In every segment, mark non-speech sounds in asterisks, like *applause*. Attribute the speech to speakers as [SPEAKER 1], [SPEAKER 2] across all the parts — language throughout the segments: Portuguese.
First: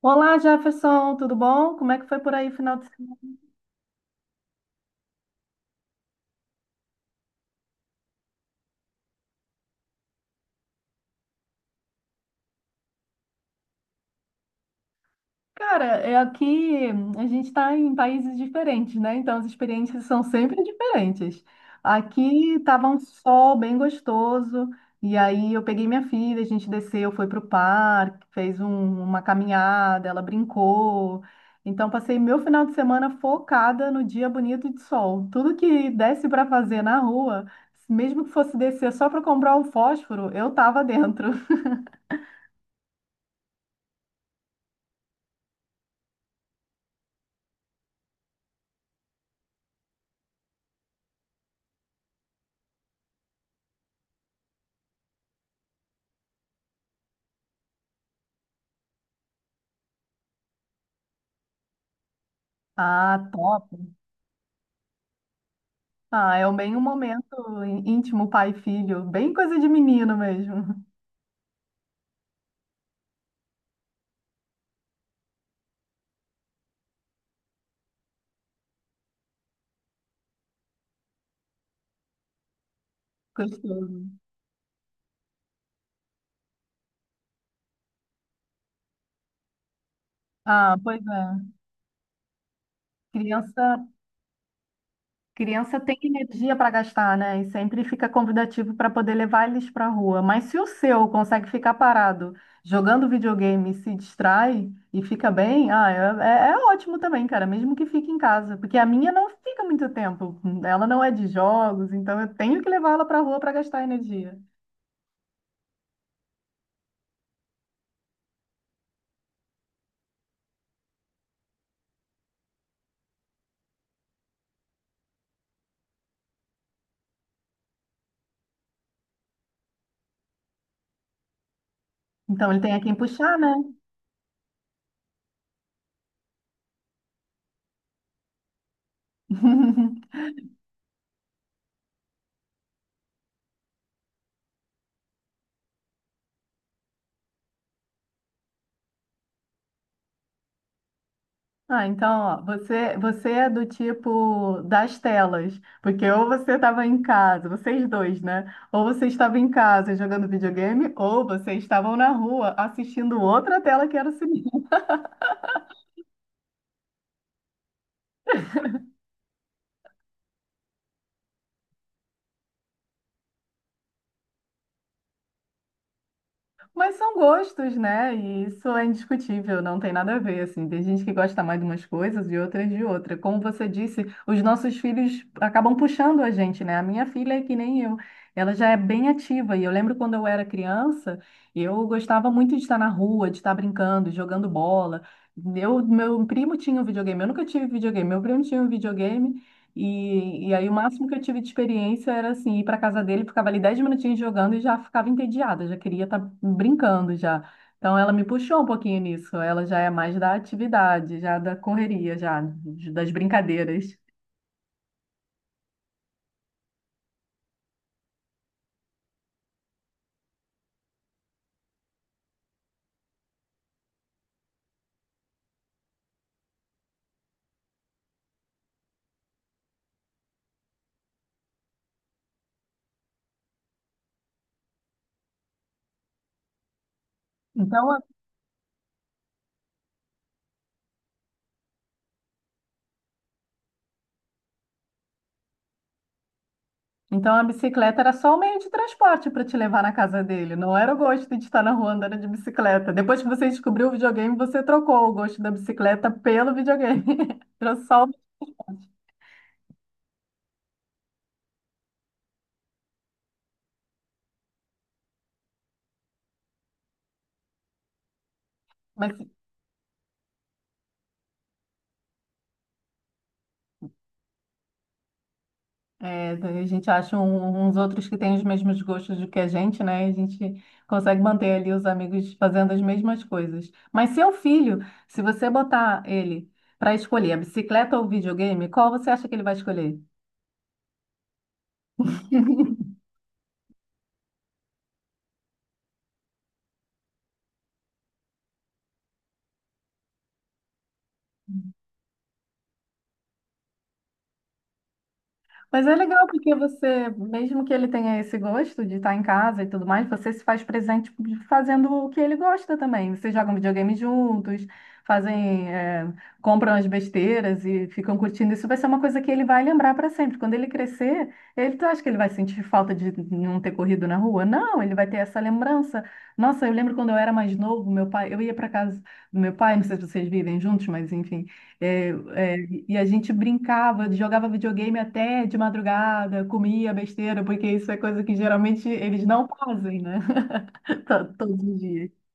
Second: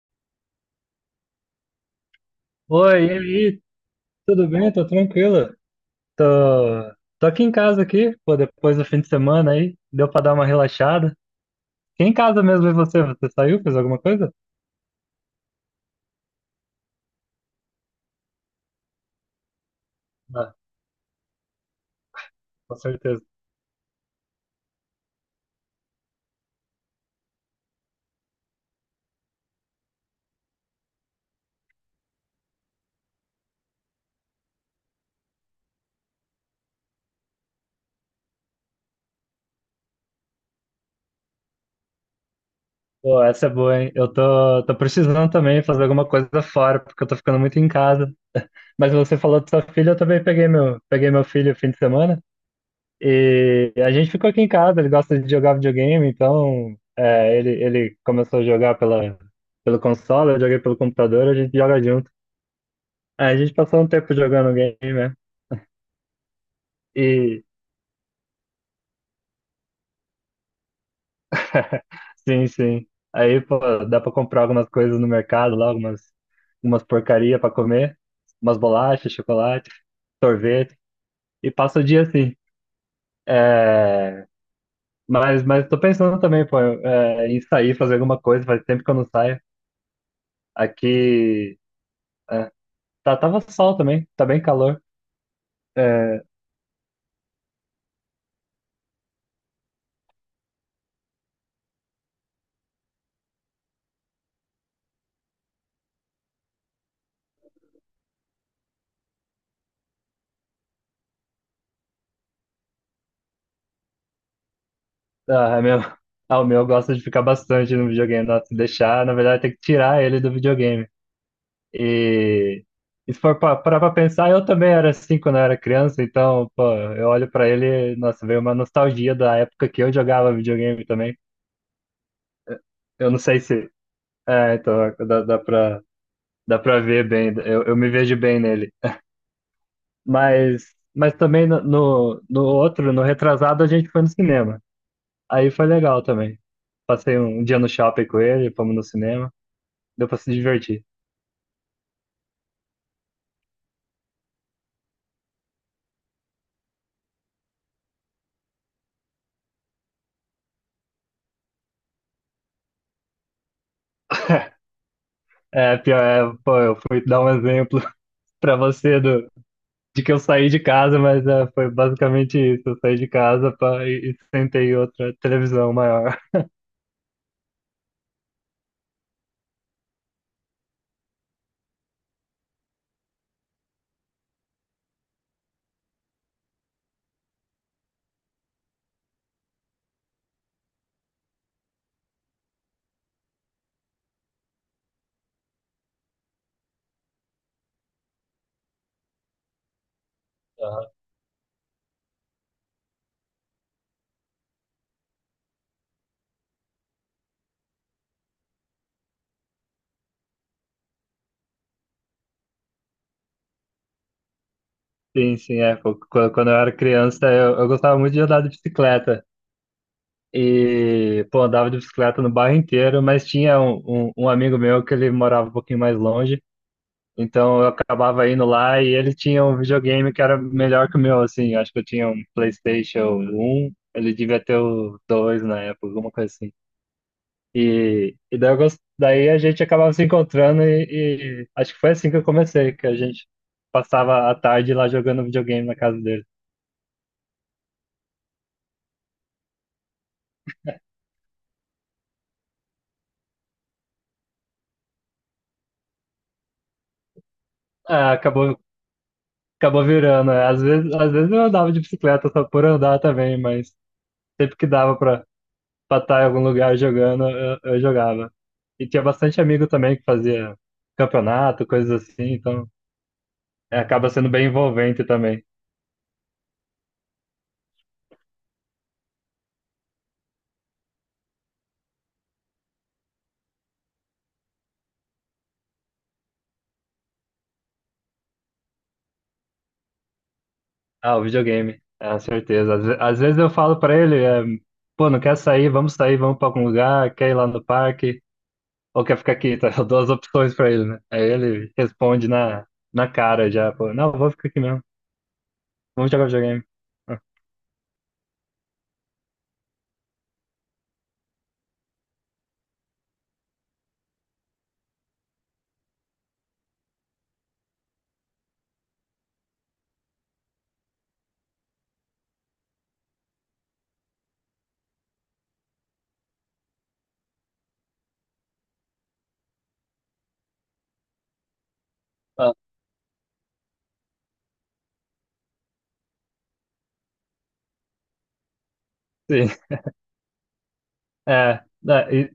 [SPEAKER 1] Olá, Jefferson, tudo bom? Como é que foi por aí final de
[SPEAKER 2] Oi, e
[SPEAKER 1] semana?
[SPEAKER 2] aí, tudo bem? Tô tranquilo. Tô, tô aqui em casa aqui, pô, depois do fim de semana aí, deu pra dar uma relaxada. Fiquei em casa mesmo, e você? Você saiu, fez alguma coisa?
[SPEAKER 1] Cara, é aqui a gente está em países diferentes, né? Então as experiências são
[SPEAKER 2] Ah,
[SPEAKER 1] sempre diferentes. Aqui
[SPEAKER 2] com
[SPEAKER 1] estava um
[SPEAKER 2] certeza.
[SPEAKER 1] sol bem gostoso, e aí eu peguei minha filha, a gente desceu, foi para o parque, fez uma caminhada, ela brincou. Então passei meu final de semana focada no dia bonito de sol. Tudo que desse para fazer na rua, mesmo que fosse descer só para comprar um fósforo, eu estava dentro.
[SPEAKER 2] Pô, essa é boa, hein? Eu tô precisando também fazer alguma coisa fora, porque eu tô ficando muito em casa. Mas você falou de sua filha, eu também peguei meu filho no fim de semana. E a gente ficou aqui em casa, ele gosta de jogar videogame, então ele começou a jogar pelo console, eu joguei pelo computador, a gente joga junto.
[SPEAKER 1] Ah,
[SPEAKER 2] A gente
[SPEAKER 1] top.
[SPEAKER 2] passou um tempo jogando game, né?
[SPEAKER 1] Ah, é bem um momento
[SPEAKER 2] E
[SPEAKER 1] íntimo pai e filho, bem coisa de menino mesmo. *laughs*
[SPEAKER 2] sim, sim. Aí, pô, dá pra comprar algumas coisas no mercado lá, algumas porcaria pra comer, umas bolachas, chocolate, sorvete, e passa o dia assim. É.
[SPEAKER 1] Gostoso.
[SPEAKER 2] Mas tô pensando também, pô, em sair, fazer alguma coisa, faz tempo que eu não saio.
[SPEAKER 1] Ah, pois é.
[SPEAKER 2] Aqui tá, tava
[SPEAKER 1] Criança,
[SPEAKER 2] sol também, tá bem calor.
[SPEAKER 1] criança tem
[SPEAKER 2] É.
[SPEAKER 1] energia para gastar, né? E sempre fica convidativo para poder levar eles para a rua. Mas se o seu consegue ficar parado jogando videogame, e se distrai e fica bem, ah, é ótimo também, cara, mesmo que fique em casa, porque a minha não fica muito tempo. Ela não é de jogos, então eu tenho que levar ela para a rua para gastar energia.
[SPEAKER 2] Ah, é meu, *laughs* ah, o meu gosta de ficar bastante no videogame, nossa, se deixar, na verdade tem que tirar ele do videogame. E, e se for parar pra pensar, eu também era assim quando eu era criança, então, pô, eu olho pra ele, nossa, veio uma nostalgia da época que eu jogava videogame também.
[SPEAKER 1] Então ele tem a quem
[SPEAKER 2] Eu não
[SPEAKER 1] puxar,
[SPEAKER 2] sei
[SPEAKER 1] né?
[SPEAKER 2] se. É, então, dá pra ver bem, eu me vejo bem nele.
[SPEAKER 1] *laughs*
[SPEAKER 2] Mas também no outro, no retrasado, a gente foi no cinema. Aí foi legal também. Passei um dia no shopping com ele, fomos no cinema, deu pra se divertir.
[SPEAKER 1] Ah, então, ó, você é do tipo das telas, porque ou você estava em casa, vocês dois, né? Ou você estava em casa jogando videogame, ou vocês estavam na rua assistindo outra tela que era o cinema.
[SPEAKER 2] É, pior, é, pô, eu fui dar um exemplo *laughs* pra você do de que eu saí de casa, mas é, foi basicamente isso. Eu saí de casa pra e sentei em outra televisão maior.
[SPEAKER 1] Mas são gostos, né? E isso é indiscutível, não tem nada a ver, assim. Tem gente que gosta mais de umas coisas e outras de outra. Como você disse, os nossos filhos acabam puxando a gente, né? A minha filha é que nem eu. Ela já é bem ativa. E eu lembro quando eu era criança, eu gostava muito de estar na rua, de estar brincando, jogando bola. Eu, meu primo tinha um videogame. Eu nunca tive videogame. Meu primo tinha um videogame. E aí o
[SPEAKER 2] Aham.
[SPEAKER 1] máximo que eu tive de experiência era assim, ir para casa dele, ficava ali 10 minutinhos jogando e já ficava entediada, já queria estar brincando já. Então ela me puxou um pouquinho nisso, ela já é mais da atividade, já da correria, já das brincadeiras.
[SPEAKER 2] Sim, sim, é. Pô, quando eu era criança, eu gostava muito de andar de bicicleta. E, pô, andava de bicicleta no bairro inteiro, mas tinha um amigo meu que ele morava um pouquinho mais longe. Então eu acabava indo lá e ele tinha um videogame que era melhor que o meu, assim. Eu Acho que eu tinha um PlayStation um. Ele devia ter o 2 na época, alguma coisa assim.
[SPEAKER 1] Então, a-
[SPEAKER 2] E daí a gente acabava se encontrando e acho que foi assim que eu comecei, que a gente passava a tarde lá jogando videogame na casa dele.
[SPEAKER 1] então a bicicleta era só o meio de transporte para te levar na casa dele, não era o gosto de estar na rua andando de bicicleta. Depois que você descobriu o videogame, você trocou o gosto da bicicleta pelo videogame. *laughs* Trouxe só
[SPEAKER 2] Ah,
[SPEAKER 1] o...
[SPEAKER 2] acabou, acabou virando. É. Às vezes eu andava de bicicleta só por andar também, mas sempre que dava pra estar em algum lugar jogando, eu jogava. E tinha
[SPEAKER 1] Mas
[SPEAKER 2] bastante amigo também que fazia campeonato, coisas assim, então é, acaba sendo bem envolvente também.
[SPEAKER 1] é, a gente acha uns outros que têm os mesmos gostos do que a gente, né? E a gente consegue manter ali os amigos fazendo as mesmas coisas. Mas seu filho, se você botar ele para escolher a bicicleta ou o videogame, qual você acha que ele vai escolher?
[SPEAKER 2] Ah, o videogame, é, certeza.
[SPEAKER 1] *laughs*
[SPEAKER 2] Às vezes eu falo pra ele, é, pô, não quer sair, vamos pra algum lugar, quer ir lá no parque, ou quer ficar aqui, *laughs* tá? Eu dou as opções pra ele, né? Aí ele responde na cara já, pô, não, vou ficar aqui mesmo,
[SPEAKER 1] Mas é
[SPEAKER 2] vamos
[SPEAKER 1] legal
[SPEAKER 2] jogar
[SPEAKER 1] porque
[SPEAKER 2] videogame.
[SPEAKER 1] você, mesmo que ele tenha esse gosto de estar em casa e tudo mais, você se faz presente fazendo o que ele gosta também. Vocês jogam videogame juntos, fazem, é, compram as besteiras e ficam curtindo. Isso vai ser uma coisa que ele vai lembrar para sempre. Quando ele crescer, ele tu acha que ele vai sentir falta de não ter corrido na rua? Não, ele vai ter essa lembrança. Nossa, eu lembro quando eu era mais novo, meu pai, eu ia para casa do meu pai, não sei se vocês vivem juntos, mas enfim. É,
[SPEAKER 2] Ah,
[SPEAKER 1] é, e a gente brincava, jogava videogame até de madrugada, comia besteira, porque isso é coisa que geralmente eles não
[SPEAKER 2] sim,
[SPEAKER 1] fazem, né? *laughs*
[SPEAKER 2] é,
[SPEAKER 1] Todos os dias.
[SPEAKER 2] é, e-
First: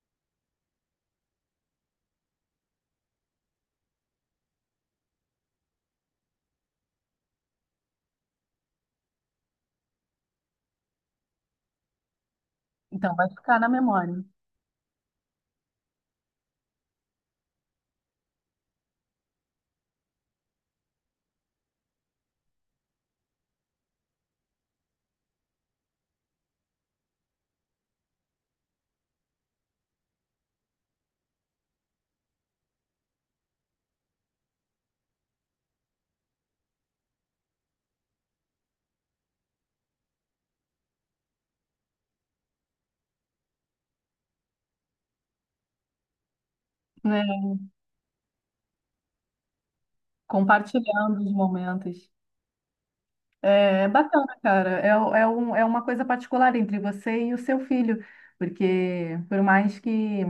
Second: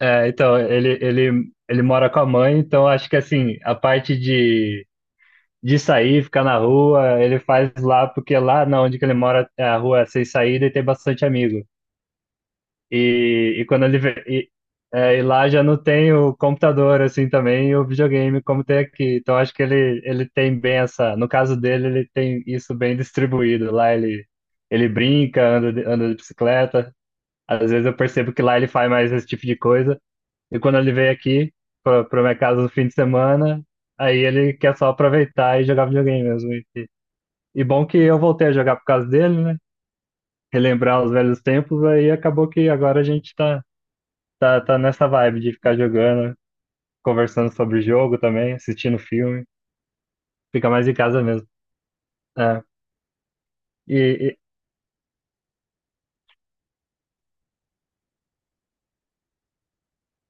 [SPEAKER 2] então, ele mora com a mãe, então acho que assim, a parte de sair, ficar na rua, ele faz lá, porque lá na onde que ele mora, é, a rua é sem saída e tem bastante amigo.
[SPEAKER 1] Então, vai ficar
[SPEAKER 2] E
[SPEAKER 1] na
[SPEAKER 2] quando ele vê,
[SPEAKER 1] memória,
[SPEAKER 2] e, é, e lá já não tem o computador assim também e o videogame como tem aqui. Então acho que ele tem bem essa, no caso dele, ele tem isso bem distribuído. Lá ele brinca, anda de bicicleta. Às vezes eu percebo que lá ele faz mais esse tipo de coisa. E quando ele vem aqui para minha casa no fim de semana, aí ele quer só aproveitar e jogar videogame mesmo. E bom que eu voltei a jogar por causa dele, né? Relembrar os velhos tempos, aí acabou que agora a gente tá nessa vibe de ficar jogando,
[SPEAKER 1] né?
[SPEAKER 2] conversando sobre o jogo também, assistindo filme. Fica mais em
[SPEAKER 1] Compartilhando
[SPEAKER 2] casa
[SPEAKER 1] os
[SPEAKER 2] mesmo.
[SPEAKER 1] momentos.
[SPEAKER 2] É.
[SPEAKER 1] É
[SPEAKER 2] E,
[SPEAKER 1] bacana,
[SPEAKER 2] e-
[SPEAKER 1] cara. É uma coisa particular entre você e o seu filho, porque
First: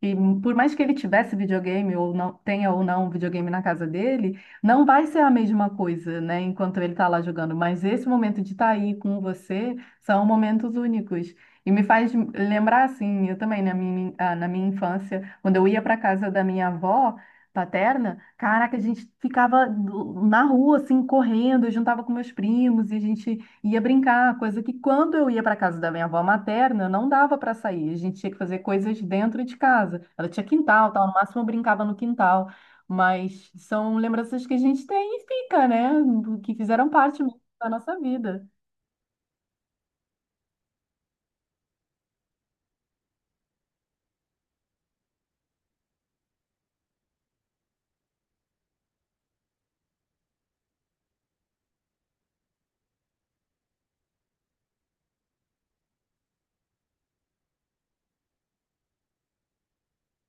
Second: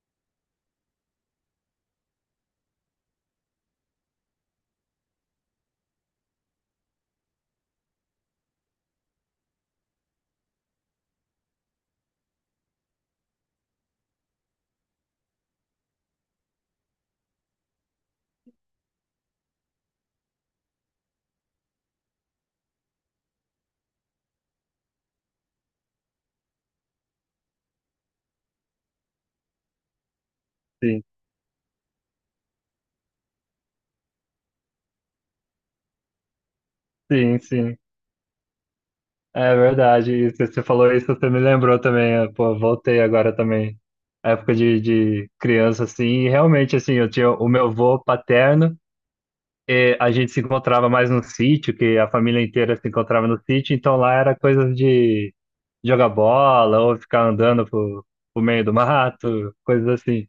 [SPEAKER 1] que- por mais que ele tivesse videogame ou não tenha ou não videogame na casa dele, não vai ser a mesma coisa, né? Enquanto ele está lá jogando. Mas esse momento de estar aí com você são momentos únicos. E me faz lembrar assim, eu também na minha, ah, na minha infância, quando eu ia para casa da minha avó paterna, caraca, a gente ficava na rua, assim, correndo, eu juntava com meus primos e a gente ia brincar, coisa que quando eu ia para casa da minha avó materna, não dava para sair, a gente tinha que fazer coisas dentro de casa. Ela tinha quintal,
[SPEAKER 2] sim,
[SPEAKER 1] tal, no máximo eu brincava no quintal, mas são lembranças que a gente tem e fica, né, que fizeram parte
[SPEAKER 2] sim,
[SPEAKER 1] da
[SPEAKER 2] sim.
[SPEAKER 1] nossa vida.
[SPEAKER 2] É verdade. E você falou isso, você me lembrou também. É, pô, voltei agora também. A época de criança, assim. E realmente, assim, eu tinha o meu avô paterno. E a gente se encontrava mais no sítio, que a família inteira se encontrava no sítio. Então lá era coisa de jogar bola ou ficar andando pro meio do mato, coisas assim.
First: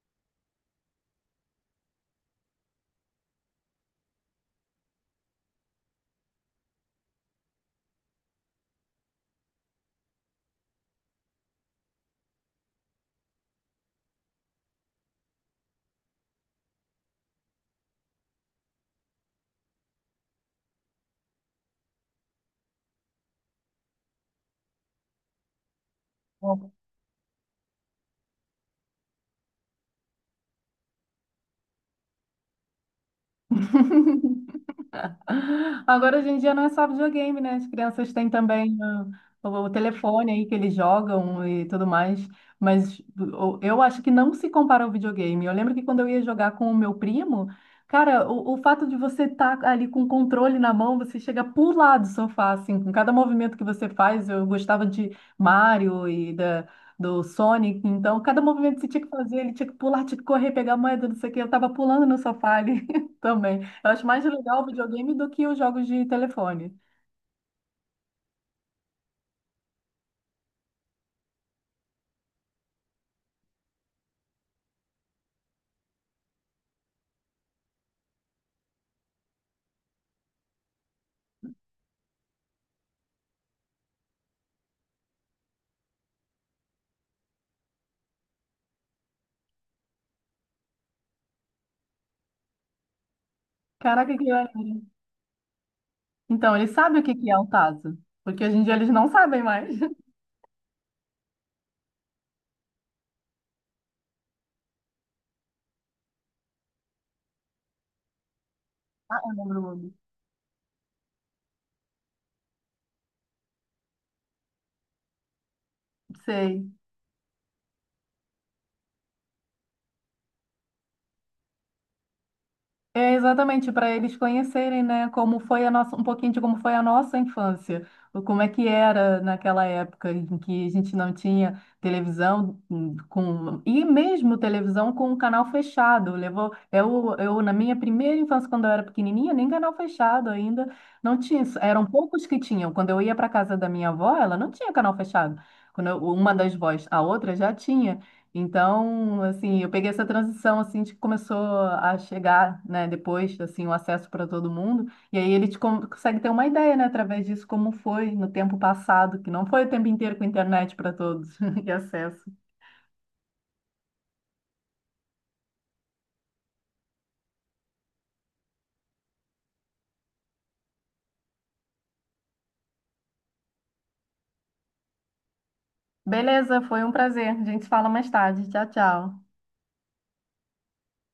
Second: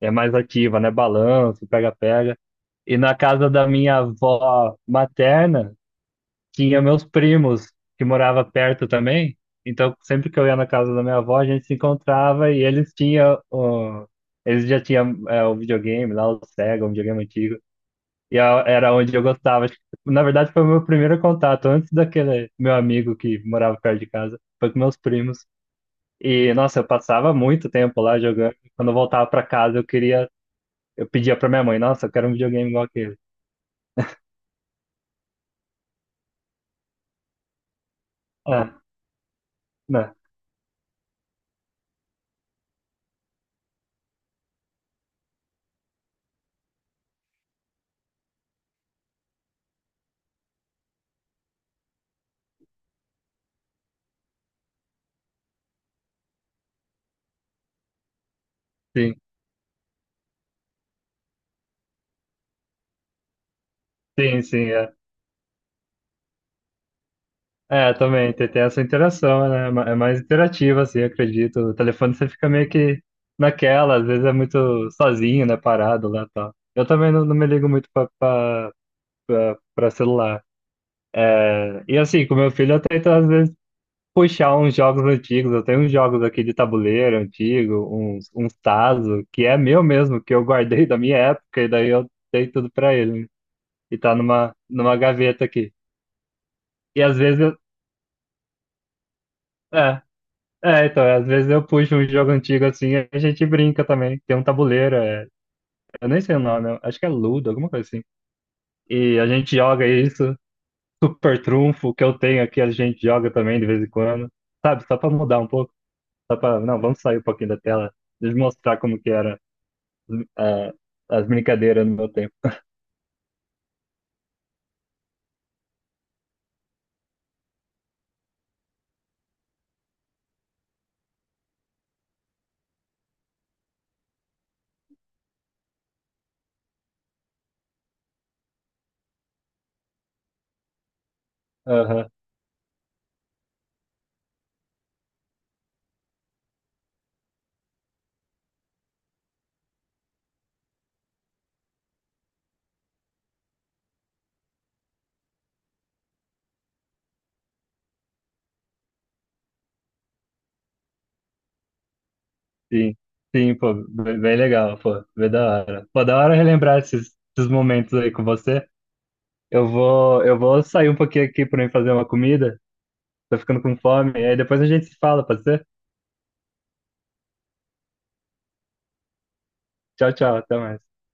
[SPEAKER 2] É mais ativa, né? Balanço, pega-pega. E na casa da minha avó materna, tinha meus primos, que morava perto também. Então, sempre que eu ia na casa da minha avó, a gente se encontrava e eles tinham. O... Eles já tinham é, o videogame lá, o Sega, um videogame antigo. Era onde eu gostava. Acho que, na verdade, foi o meu primeiro contato, antes daquele meu amigo que morava perto de casa. Foi com meus primos. E, nossa, eu passava muito tempo lá jogando. Quando eu voltava para casa, eu pedia pra minha mãe, nossa, eu quero um videogame igual aquele.
[SPEAKER 1] Agora, hoje em dia, não é só videogame, né? As crianças têm
[SPEAKER 2] É,
[SPEAKER 1] também ah, o
[SPEAKER 2] né?
[SPEAKER 1] telefone aí que eles jogam e tudo mais. Mas eu acho que não se compara ao videogame. Eu lembro que quando eu ia jogar com o meu primo, cara, o fato de você estar ali com o controle na mão, você chega a pular do sofá, assim, com cada movimento que você faz. Eu gostava de Mario e da. Do Sonic, então cada movimento que você tinha que
[SPEAKER 2] Sim,
[SPEAKER 1] fazer, ele tinha que pular, tinha que correr, pegar a moeda, não sei o que. Eu tava pulando no sofá ali *laughs* também. Eu acho mais
[SPEAKER 2] sim,
[SPEAKER 1] legal o
[SPEAKER 2] sim, é.
[SPEAKER 1] videogame do que os jogos de telefone.
[SPEAKER 2] É, também, tem essa interação, né? É mais interativa, assim, eu acredito. O telefone você fica meio que naquela, às vezes é muito sozinho, né? Parado lá e tal. Eu também não, não me ligo muito pra celular. É. E assim, com meu filho eu tento às vezes puxar uns jogos antigos. Eu tenho uns jogos aqui de tabuleiro antigo, uns Tazo, que é meu mesmo, que eu guardei *laughs* da minha época, e daí eu dei tudo pra ele. E tá
[SPEAKER 1] Caraca, que maneiro.
[SPEAKER 2] numa gaveta aqui.
[SPEAKER 1] Então, eles sabem
[SPEAKER 2] E
[SPEAKER 1] o que
[SPEAKER 2] às
[SPEAKER 1] que é
[SPEAKER 2] vezes
[SPEAKER 1] um
[SPEAKER 2] eu.
[SPEAKER 1] tazo. Porque hoje em dia eles não sabem mais.
[SPEAKER 2] É, é, então, às vezes eu puxo um jogo antigo assim e a gente brinca também. Tem um tabuleiro, é, eu nem sei o nome, eu acho que é Ludo, alguma coisa assim. E a
[SPEAKER 1] *laughs*
[SPEAKER 2] gente
[SPEAKER 1] Lembra o
[SPEAKER 2] joga
[SPEAKER 1] mundo.
[SPEAKER 2] isso, Super Trunfo, que eu tenho aqui, a gente joga também de vez em quando. Sabe, só pra mudar um pouco, só pra.
[SPEAKER 1] Sei.
[SPEAKER 2] Não, vamos sair um pouquinho da tela, deixa eu mostrar como que era é, as brincadeiras no meu tempo.
[SPEAKER 1] É exatamente para eles conhecerem, né, como foi a nossa, um pouquinho de como foi a nossa infância, ou como é que era naquela época em que a gente não tinha televisão com e mesmo televisão com um canal fechado. Levou eu na minha primeira infância quando eu era pequenininha, nem canal fechado ainda não tinha. Isso. Eram
[SPEAKER 2] Aham,
[SPEAKER 1] poucos que tinham. Quando eu ia para casa da minha avó, ela não tinha canal fechado. Quando uma das vós, a outra já tinha. Então, assim, eu peguei essa transição assim de que começou a chegar, né, depois, assim, o acesso para todo mundo, e aí ele te consegue ter uma ideia, né, através disso como foi no tempo passado, que não foi o tempo inteiro com internet para todos *laughs* e acesso.
[SPEAKER 2] sim. Sim, pô, bem bem legal, pô, bem da hora. Pô, da hora relembrar esses momentos aí com você. Eu vou sair um pouquinho aqui pra mim fazer uma comida. Tô ficando com fome. E aí depois a gente se fala, pode ser?
[SPEAKER 1] Beleza, foi um prazer. A gente se fala mais tarde. Tchau, tchau.
[SPEAKER 2] Tchau, tchau. Até mais.